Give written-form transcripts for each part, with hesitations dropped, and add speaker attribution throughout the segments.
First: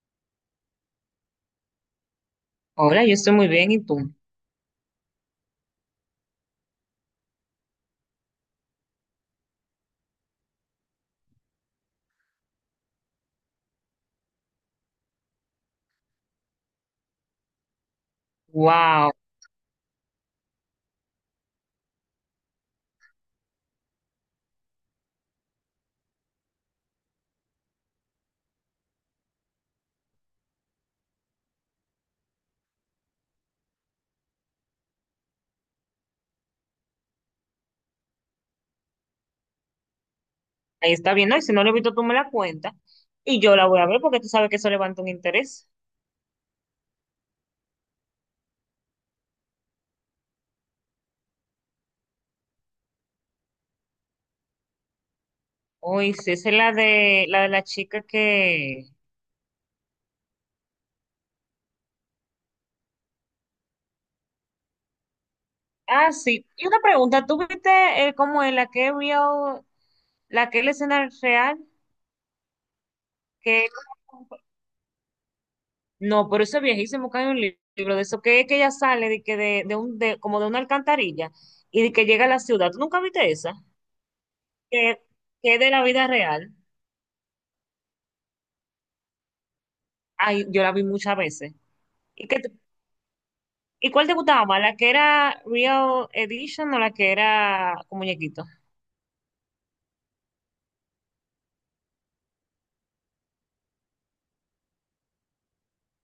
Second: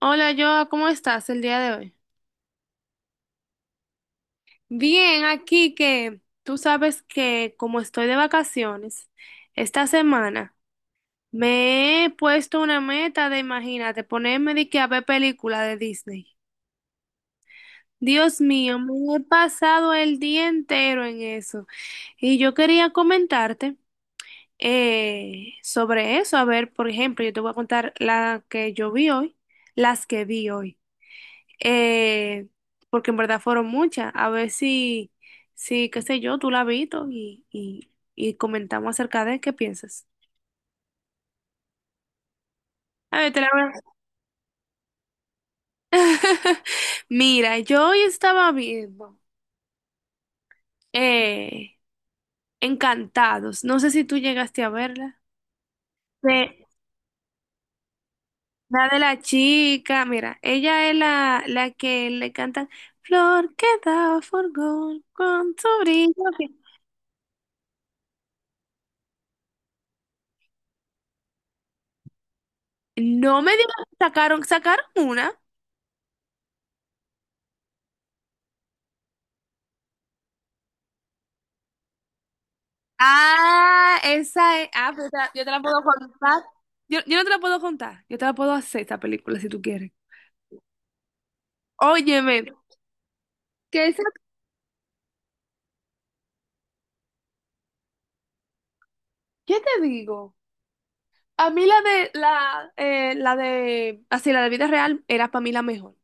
Speaker 1: Hola, Joa, ¿cómo estás el día de hoy?
Speaker 2: Hola, yo estoy muy bien, ¿y tú?
Speaker 1: Bien, aquí que tú sabes que como estoy de vacaciones, esta semana me he puesto una meta de, imagínate, ponerme de que a ver película de Disney. Dios mío,
Speaker 2: Wow,
Speaker 1: me he pasado el día entero en eso. Y yo quería comentarte sobre eso. A ver, por ejemplo, yo te voy a contar la que yo vi hoy, las que vi hoy. eh, Porque en verdad fueron muchas. A ver si, qué sé yo, tú la has visto y comentamos acerca de qué piensas.
Speaker 2: ahí está bien, ¿no? Y si no lo he visto, tú me la cuentas
Speaker 1: A ver, te
Speaker 2: y
Speaker 1: la
Speaker 2: yo
Speaker 1: voy
Speaker 2: la
Speaker 1: a-
Speaker 2: voy a ver porque tú sabes que eso levanta un interés.
Speaker 1: Mira, yo hoy estaba viendo eh, Encantados. No sé si tú llegaste a verla.
Speaker 2: Uy, sí, esa es
Speaker 1: De,
Speaker 2: la de la chica que.
Speaker 1: de la chica, mira, ella es la que le cantan flor que da forgón con tu
Speaker 2: Ah,
Speaker 1: brillo. Que-.
Speaker 2: sí. Y una pregunta, ¿tú viste cómo es la que es real, la que es la escena real?
Speaker 1: No me
Speaker 2: Que
Speaker 1: digas, sacaron una.
Speaker 2: no, pero eso es viejísimo, que hay un libro de eso, que es que ella sale de como de una alcantarilla y de que llega a la ciudad. ¿Tú nunca viste esa?
Speaker 1: Ah, esa es. Ah,
Speaker 2: Que,
Speaker 1: pero yo te
Speaker 2: que
Speaker 1: la
Speaker 2: es de
Speaker 1: puedo
Speaker 2: la vida
Speaker 1: contar.
Speaker 2: real.
Speaker 1: Yo no te la puedo contar. Yo te la puedo hacer esa película si tú quieres.
Speaker 2: Ay, yo la vi muchas veces. ¿Y,
Speaker 1: Óyeme, que
Speaker 2: y
Speaker 1: esa,
Speaker 2: cuál te gustaba más? ¿La que era Real Edition o la que era con muñequito?
Speaker 1: ¿qué te digo? A mí la de así, la de vida real era para mí la mejor.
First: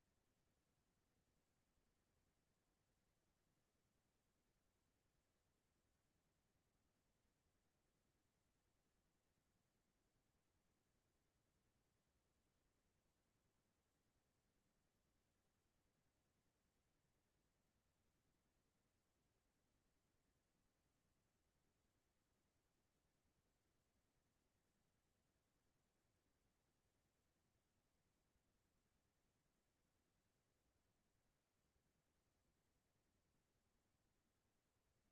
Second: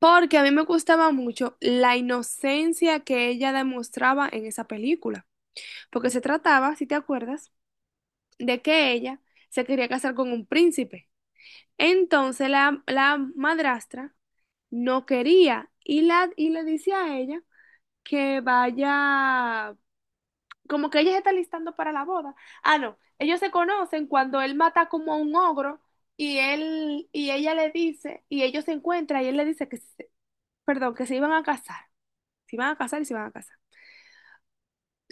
Speaker 1: Porque a mí me gustaba mucho la inocencia que ella demostraba en esa película. Porque se trataba, si te acuerdas, de que ella se quería casar con un príncipe. Entonces la madrastra no quería y le dice a ella que vaya, como que ella se está listando para la boda. Ah, no, ellos se conocen cuando él mata como a un ogro y él y ella le dice y ellos se encuentran y él le dice perdón, que se iban a casar, se iban a casar y se iban a casar.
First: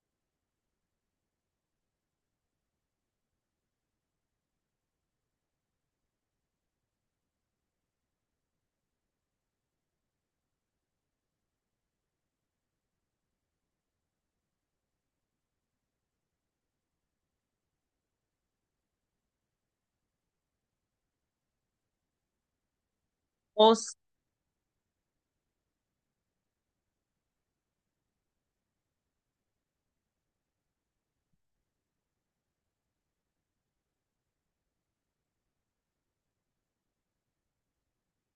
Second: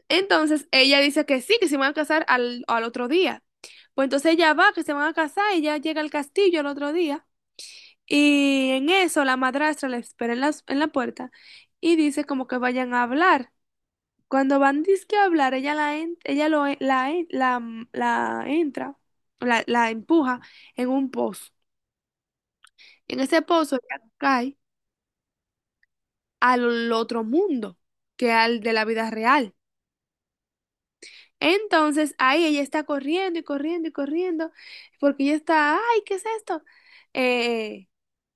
Speaker 1: Entonces ella dice que sí, que se iban a casar al otro día. Pues entonces ella va, que se van a casar, ella llega al castillo el otro día. Y en eso la madrastra la espera en la puerta y dice como que vayan a hablar. Cuando van dizque a hablar, ella la en- ella lo en- la, mm, la entra, la empuja en un pozo. En ese
Speaker 2: O
Speaker 1: pozo
Speaker 2: sí,
Speaker 1: ella cae al otro mundo, que al de la vida real. Entonces ahí ella está corriendo y corriendo y corriendo, porque ella está, ay, ¿qué es esto? Eh,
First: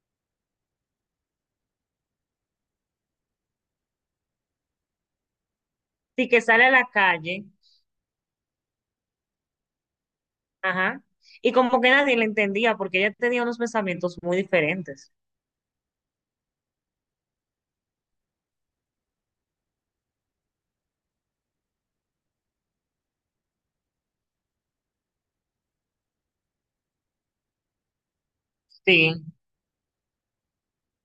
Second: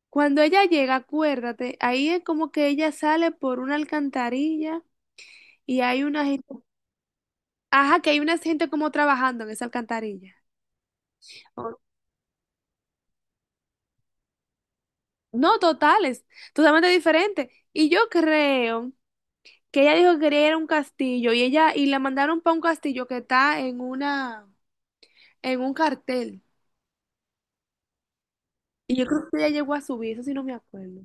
Speaker 1: Cuando ella llega, acuérdate, ahí es como que ella sale por una alcantarilla. Y hay una
Speaker 2: que
Speaker 1: gente,
Speaker 2: sale a la calle,
Speaker 1: ajá, que hay una gente como trabajando en esa alcantarilla.
Speaker 2: ajá. Y
Speaker 1: O-
Speaker 2: como que nadie la entendía porque ella tenía unos pensamientos muy diferentes.
Speaker 1: No, totales, totalmente diferente. Y yo creo que ella dijo que quería ir a un castillo y ella y la mandaron para un castillo que está en una en un cartel. Y yo
Speaker 2: Sí.
Speaker 1: creo que ella llegó a subir, eso sí no me acuerdo.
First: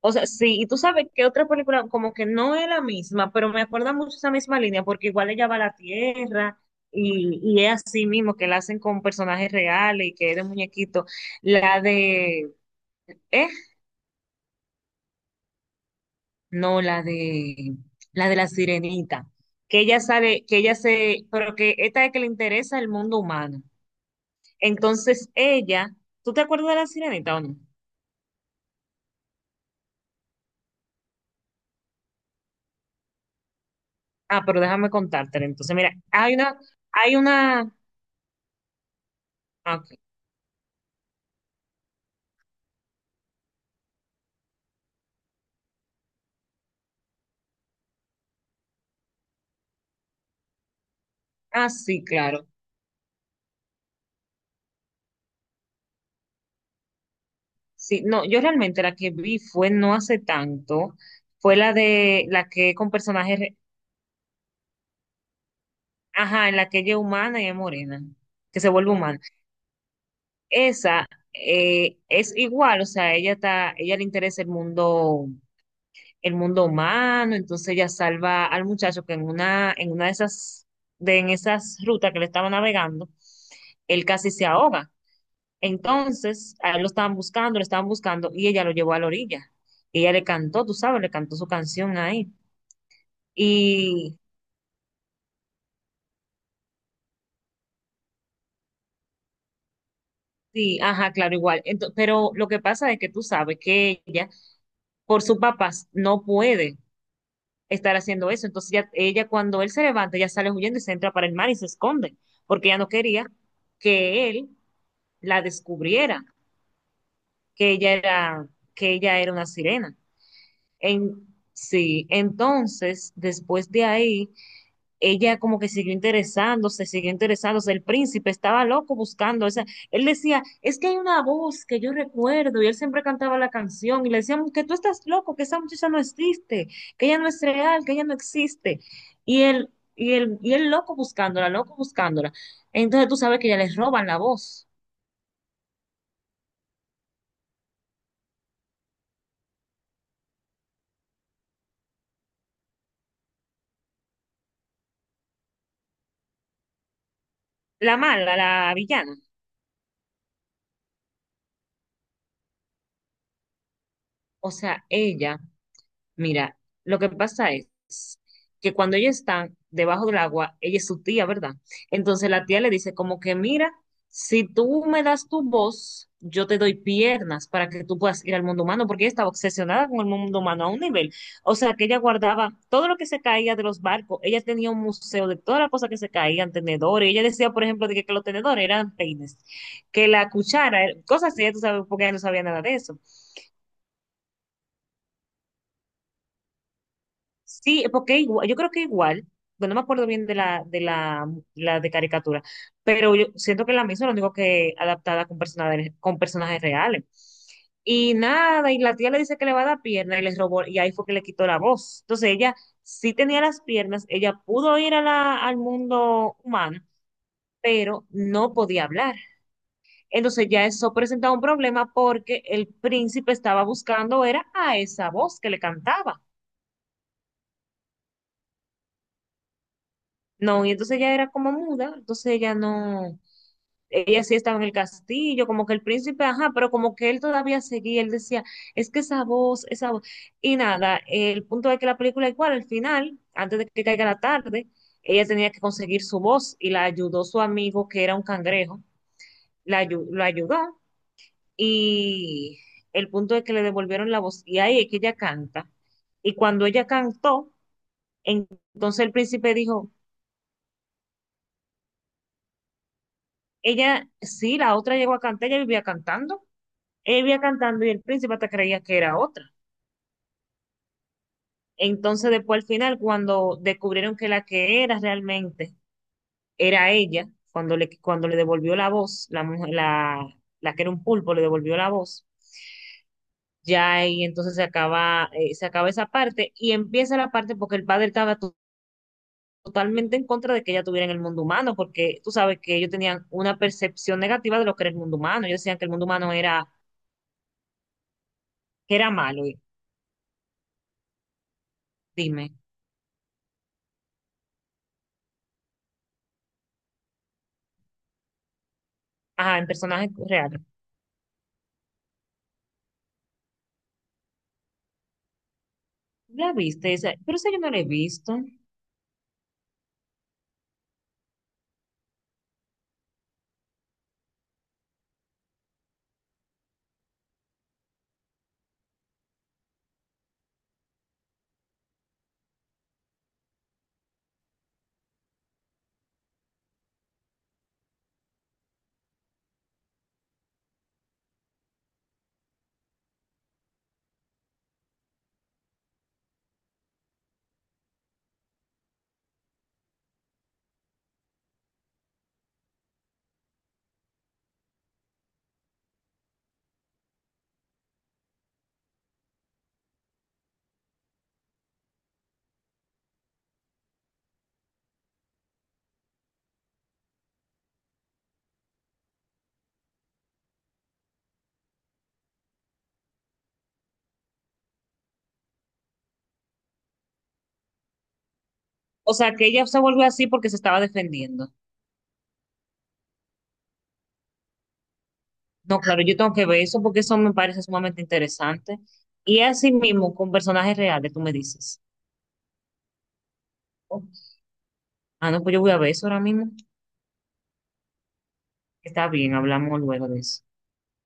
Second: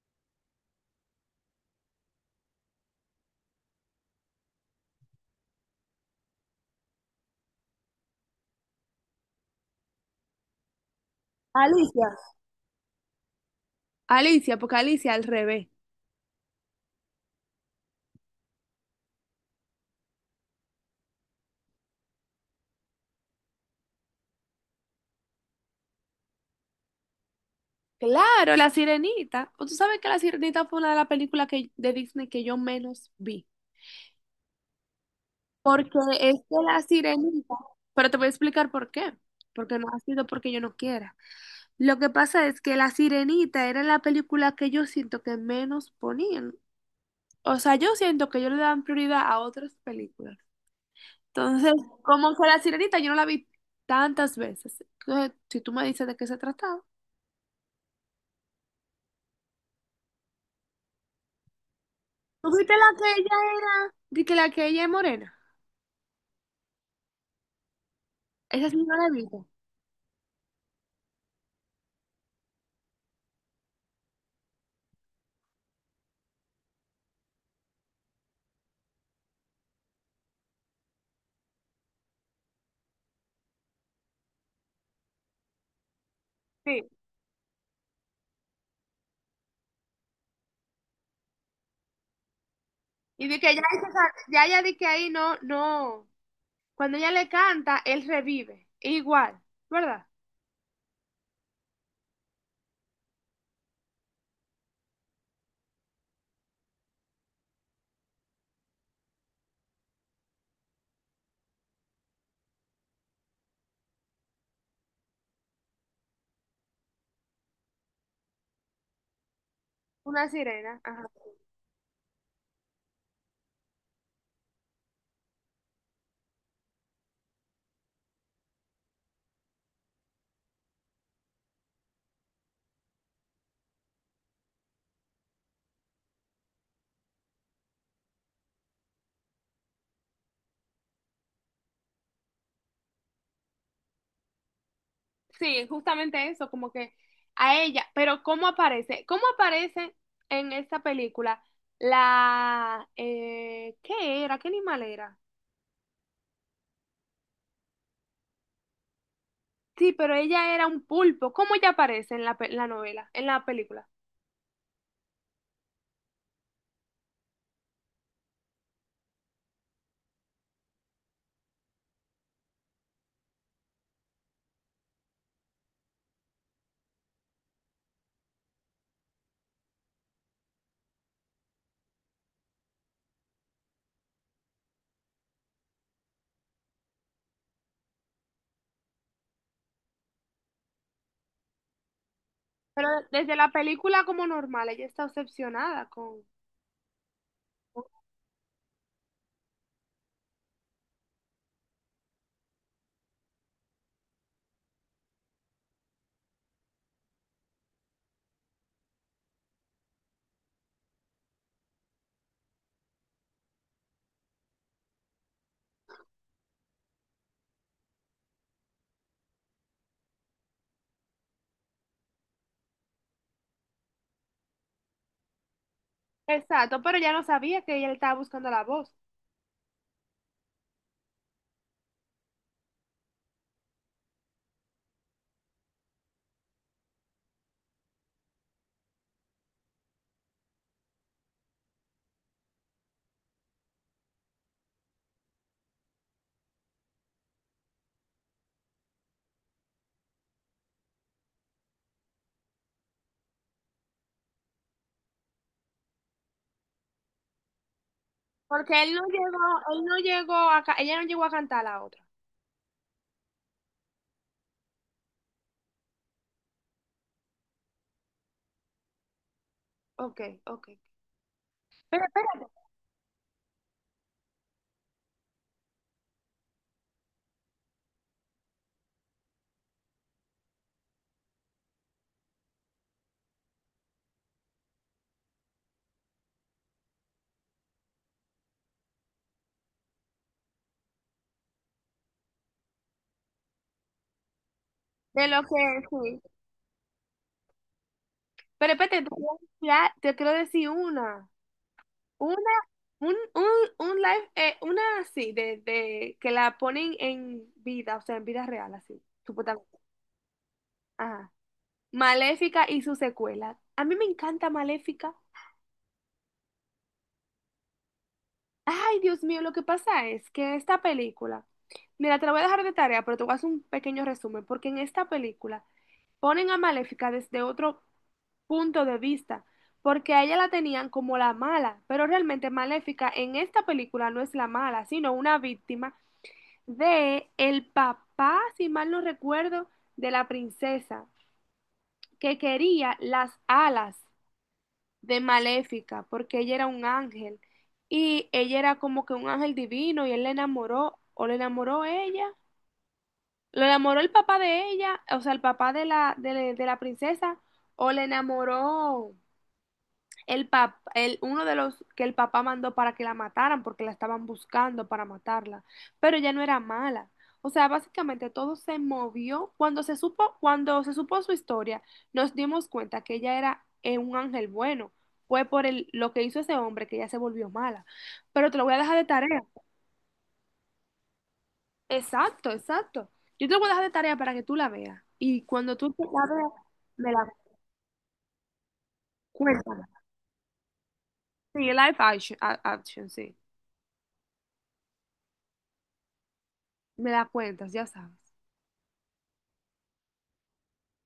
Speaker 2: O sea, sí, y tú sabes que otra película como que no es la misma, pero me acuerda mucho esa misma línea porque igual ella va a la tierra y es así mismo que la hacen con personajes reales y que es de muñequito. La
Speaker 1: Alicia.
Speaker 2: de... ¿Eh?
Speaker 1: Alicia, porque Alicia al revés.
Speaker 2: No, la de la sirenita, que ella sale, que ella se, pero que esta es que le interesa el mundo humano. Entonces ella, ¿tú te acuerdas de la sirenita o no?
Speaker 1: Claro, la sirenita. O tú sabes que la sirenita fue una de las películas que, de Disney que yo menos vi.
Speaker 2: Ah, pero déjame contártela. Entonces,
Speaker 1: Porque
Speaker 2: mira, hay
Speaker 1: es que
Speaker 2: una,
Speaker 1: la
Speaker 2: hay
Speaker 1: sirenita,
Speaker 2: una,
Speaker 1: pero te voy a explicar por qué.
Speaker 2: ah,
Speaker 1: Porque no
Speaker 2: ok.
Speaker 1: ha sido porque yo no quiera. Lo que pasa es que la sirenita era la película que yo siento que menos ponían. O sea, yo siento que ellos le dan prioridad a otras películas.
Speaker 2: Ah,
Speaker 1: Entonces,
Speaker 2: sí,
Speaker 1: como
Speaker 2: claro.
Speaker 1: que la sirenita yo no la vi tantas veces. Entonces, si tú me dices de qué se trataba.
Speaker 2: Sí, no, yo realmente la que vi fue no hace tanto, fue la de
Speaker 1: ¿Tú
Speaker 2: la
Speaker 1: viste
Speaker 2: que
Speaker 1: la
Speaker 2: con
Speaker 1: que ella
Speaker 2: personajes, re-
Speaker 1: era? De que la que ella es morena.
Speaker 2: ajá, en la que ella es humana y es morena, que se
Speaker 1: Esa sí
Speaker 2: vuelve
Speaker 1: no la he
Speaker 2: humana.
Speaker 1: visto.
Speaker 2: Esa es igual, o sea, ella está, ella le interesa el mundo humano, entonces ella salva al muchacho que en una de esas, de en esas rutas que le estaba navegando, él casi se ahoga. Entonces, a él
Speaker 1: Sí.
Speaker 2: lo estaban buscando, y ella lo llevó a la orilla. Y ella le cantó, tú sabes, le cantó su canción ahí.
Speaker 1: Y de que ya, esa-
Speaker 2: Y
Speaker 1: ya, ya de que ahí no, no. Cuando ella le canta, él revive. Igual, ¿verdad?
Speaker 2: sí, ajá, claro, igual. Ento- pero lo que pasa es que tú sabes que ella, por sus papás, no puede estar haciendo eso. Entonces ya, ella cuando él se levanta, ya sale huyendo y se entra para el mar y se esconde, porque ella no quería que él la descubriera, que ella era, que ella era una sirena.
Speaker 1: Una sirena. Ajá.
Speaker 2: En, sí, entonces después de ahí ella como que siguió interesándose, el príncipe estaba loco buscando, esa él decía, es que hay una voz que yo recuerdo, y él siempre cantaba la canción, y le decían que tú estás loco, que esa muchacha no existe, que ella no es real, que ella no existe, y él loco buscándola, entonces tú sabes que ya les roban la voz,
Speaker 1: Sí, justamente eso, como que a ella. Pero ¿cómo aparece? ¿Cómo aparece en esta película la... ¿qué era? ¿Qué animal era?
Speaker 2: la mala, la villana,
Speaker 1: Sí, pero ella era un pulpo. ¿Cómo ella aparece en la novela, en la película?
Speaker 2: o sea, ella mira, lo que pasa es que cuando ella está debajo del agua, ella es su tía, ¿verdad? Entonces la tía le dice como que, mira, si tú me das tu voz, yo te doy piernas para que tú puedas ir al mundo humano, porque ella estaba obsesionada con el mundo humano a un nivel. O sea, que ella guardaba todo lo que se caía de los barcos, ella tenía un museo de todas las cosas que se caían, tenedores, ella decía, por ejemplo, que los tenedores eran peines, que la cuchara, cosas así, ya tú sabes, porque ella no sabía nada de
Speaker 1: Pero
Speaker 2: eso.
Speaker 1: desde la película como normal, ella está obsesionada
Speaker 2: Sí,
Speaker 1: con-
Speaker 2: porque igua- yo creo que igual, bueno, no me acuerdo bien de la de caricatura, pero yo siento que la misma, lo único que adaptada con personajes reales. Y nada, y la tía le dice que le va a dar pierna y les robó, y ahí fue que le quitó la voz. Entonces ella sí tenía las piernas, ella pudo ir a la, al mundo humano, pero no podía hablar. Entonces ya eso presentaba un problema porque el príncipe estaba buscando, era a esa voz que le cantaba.
Speaker 1: Exacto, pero ella no sabía que ella le estaba buscando la voz.
Speaker 2: No, y entonces ella era como muda, entonces ella no, ella sí estaba en el castillo, como que el príncipe, ajá, pero como que él todavía seguía, él decía, es que esa voz, y nada, el punto es que la película igual, al final, antes de que caiga la tarde, ella tenía que conseguir su voz y la ayudó su amigo que era un cangrejo, la, ayu- lo ayudó y el punto es que le devolvieron la voz y ahí es que ella canta. Y cuando ella cantó,
Speaker 1: Porque
Speaker 2: entonces el príncipe
Speaker 1: él
Speaker 2: dijo,
Speaker 1: no llegó a, ca- ella no llegó a cantar la otra.
Speaker 2: ella, sí, la otra llegó a cantar, ella vivía cantando. Ella vivía cantando y el príncipe hasta creía que era otra.
Speaker 1: Ok, ok. Pero
Speaker 2: Entonces,
Speaker 1: espérate,
Speaker 2: después al final, cuando descubrieron que la que era realmente era ella, cuando le devolvió la voz, la, mujer- la que era un pulpo le devolvió la voz, ya ahí entonces se acaba esa parte y empieza la parte porque el padre estaba totalmente en contra de que ella estuviera en el mundo humano, porque tú sabes que ellos tenían una percepción negativa de lo que era el mundo
Speaker 1: de lo
Speaker 2: humano.
Speaker 1: que
Speaker 2: Ellos decían que el mundo
Speaker 1: sí.
Speaker 2: humano era,
Speaker 1: Pero
Speaker 2: que
Speaker 1: espérate,
Speaker 2: era malo.
Speaker 1: te quiero decir una. Una,
Speaker 2: Dime.
Speaker 1: un, un, un live, una así, de que la ponen en vida, o sea, en vida real, así,
Speaker 2: Ah, en
Speaker 1: supuestamente.
Speaker 2: personaje real.
Speaker 1: Ajá. Maléfica y su secuela. A mí me encanta Maléfica.
Speaker 2: ¿La viste? Esa- pero esa yo no la he visto.
Speaker 1: Ay, Dios mío, lo que pasa es que esta película, mira, te la voy a dejar de tarea, pero te voy a hacer un pequeño resumen, porque en esta película ponen a Maléfica desde otro punto de vista, porque a ella la tenían como la mala, pero realmente Maléfica en esta película no es la mala, sino una víctima de el papá, si mal no recuerdo, de la princesa, que quería las alas de Maléfica, porque ella era un ángel, y ella era como que un ángel divino, y él le enamoró, o le enamoró ella. ¿Lo enamoró el papá de ella, o sea, el papá de de la princesa, o le enamoró uno de los que el papá mandó para que la mataran, porque la estaban buscando para matarla, pero ella no era mala. O sea, básicamente todo se movió. Cuando se supo su historia, nos dimos cuenta que ella era un ángel bueno. Fue por el, lo que hizo ese hombre que ella se volvió mala. Pero te lo voy a dejar de
Speaker 2: O sea,
Speaker 1: tarea.
Speaker 2: que ella se volvió así porque se estaba defendiendo.
Speaker 1: Exacto, exacto. Yo te lo voy a dejar de tarea para que tú la veas. Y cuando
Speaker 2: No,
Speaker 1: tú
Speaker 2: claro,
Speaker 1: te
Speaker 2: yo tengo
Speaker 1: la
Speaker 2: que
Speaker 1: veas,
Speaker 2: ver eso porque
Speaker 1: me
Speaker 2: eso
Speaker 1: la
Speaker 2: me parece sumamente interesante. Y así
Speaker 1: cuentas.
Speaker 2: mismo, con personajes reales, tú me
Speaker 1: Sí,
Speaker 2: dices.
Speaker 1: live action, a- action, sí.
Speaker 2: Ok. Ah, no, pues yo voy a ver eso ahora mismo.
Speaker 1: Me la cuentas, ya sabes.
Speaker 2: Está bien, hablamos luego de eso.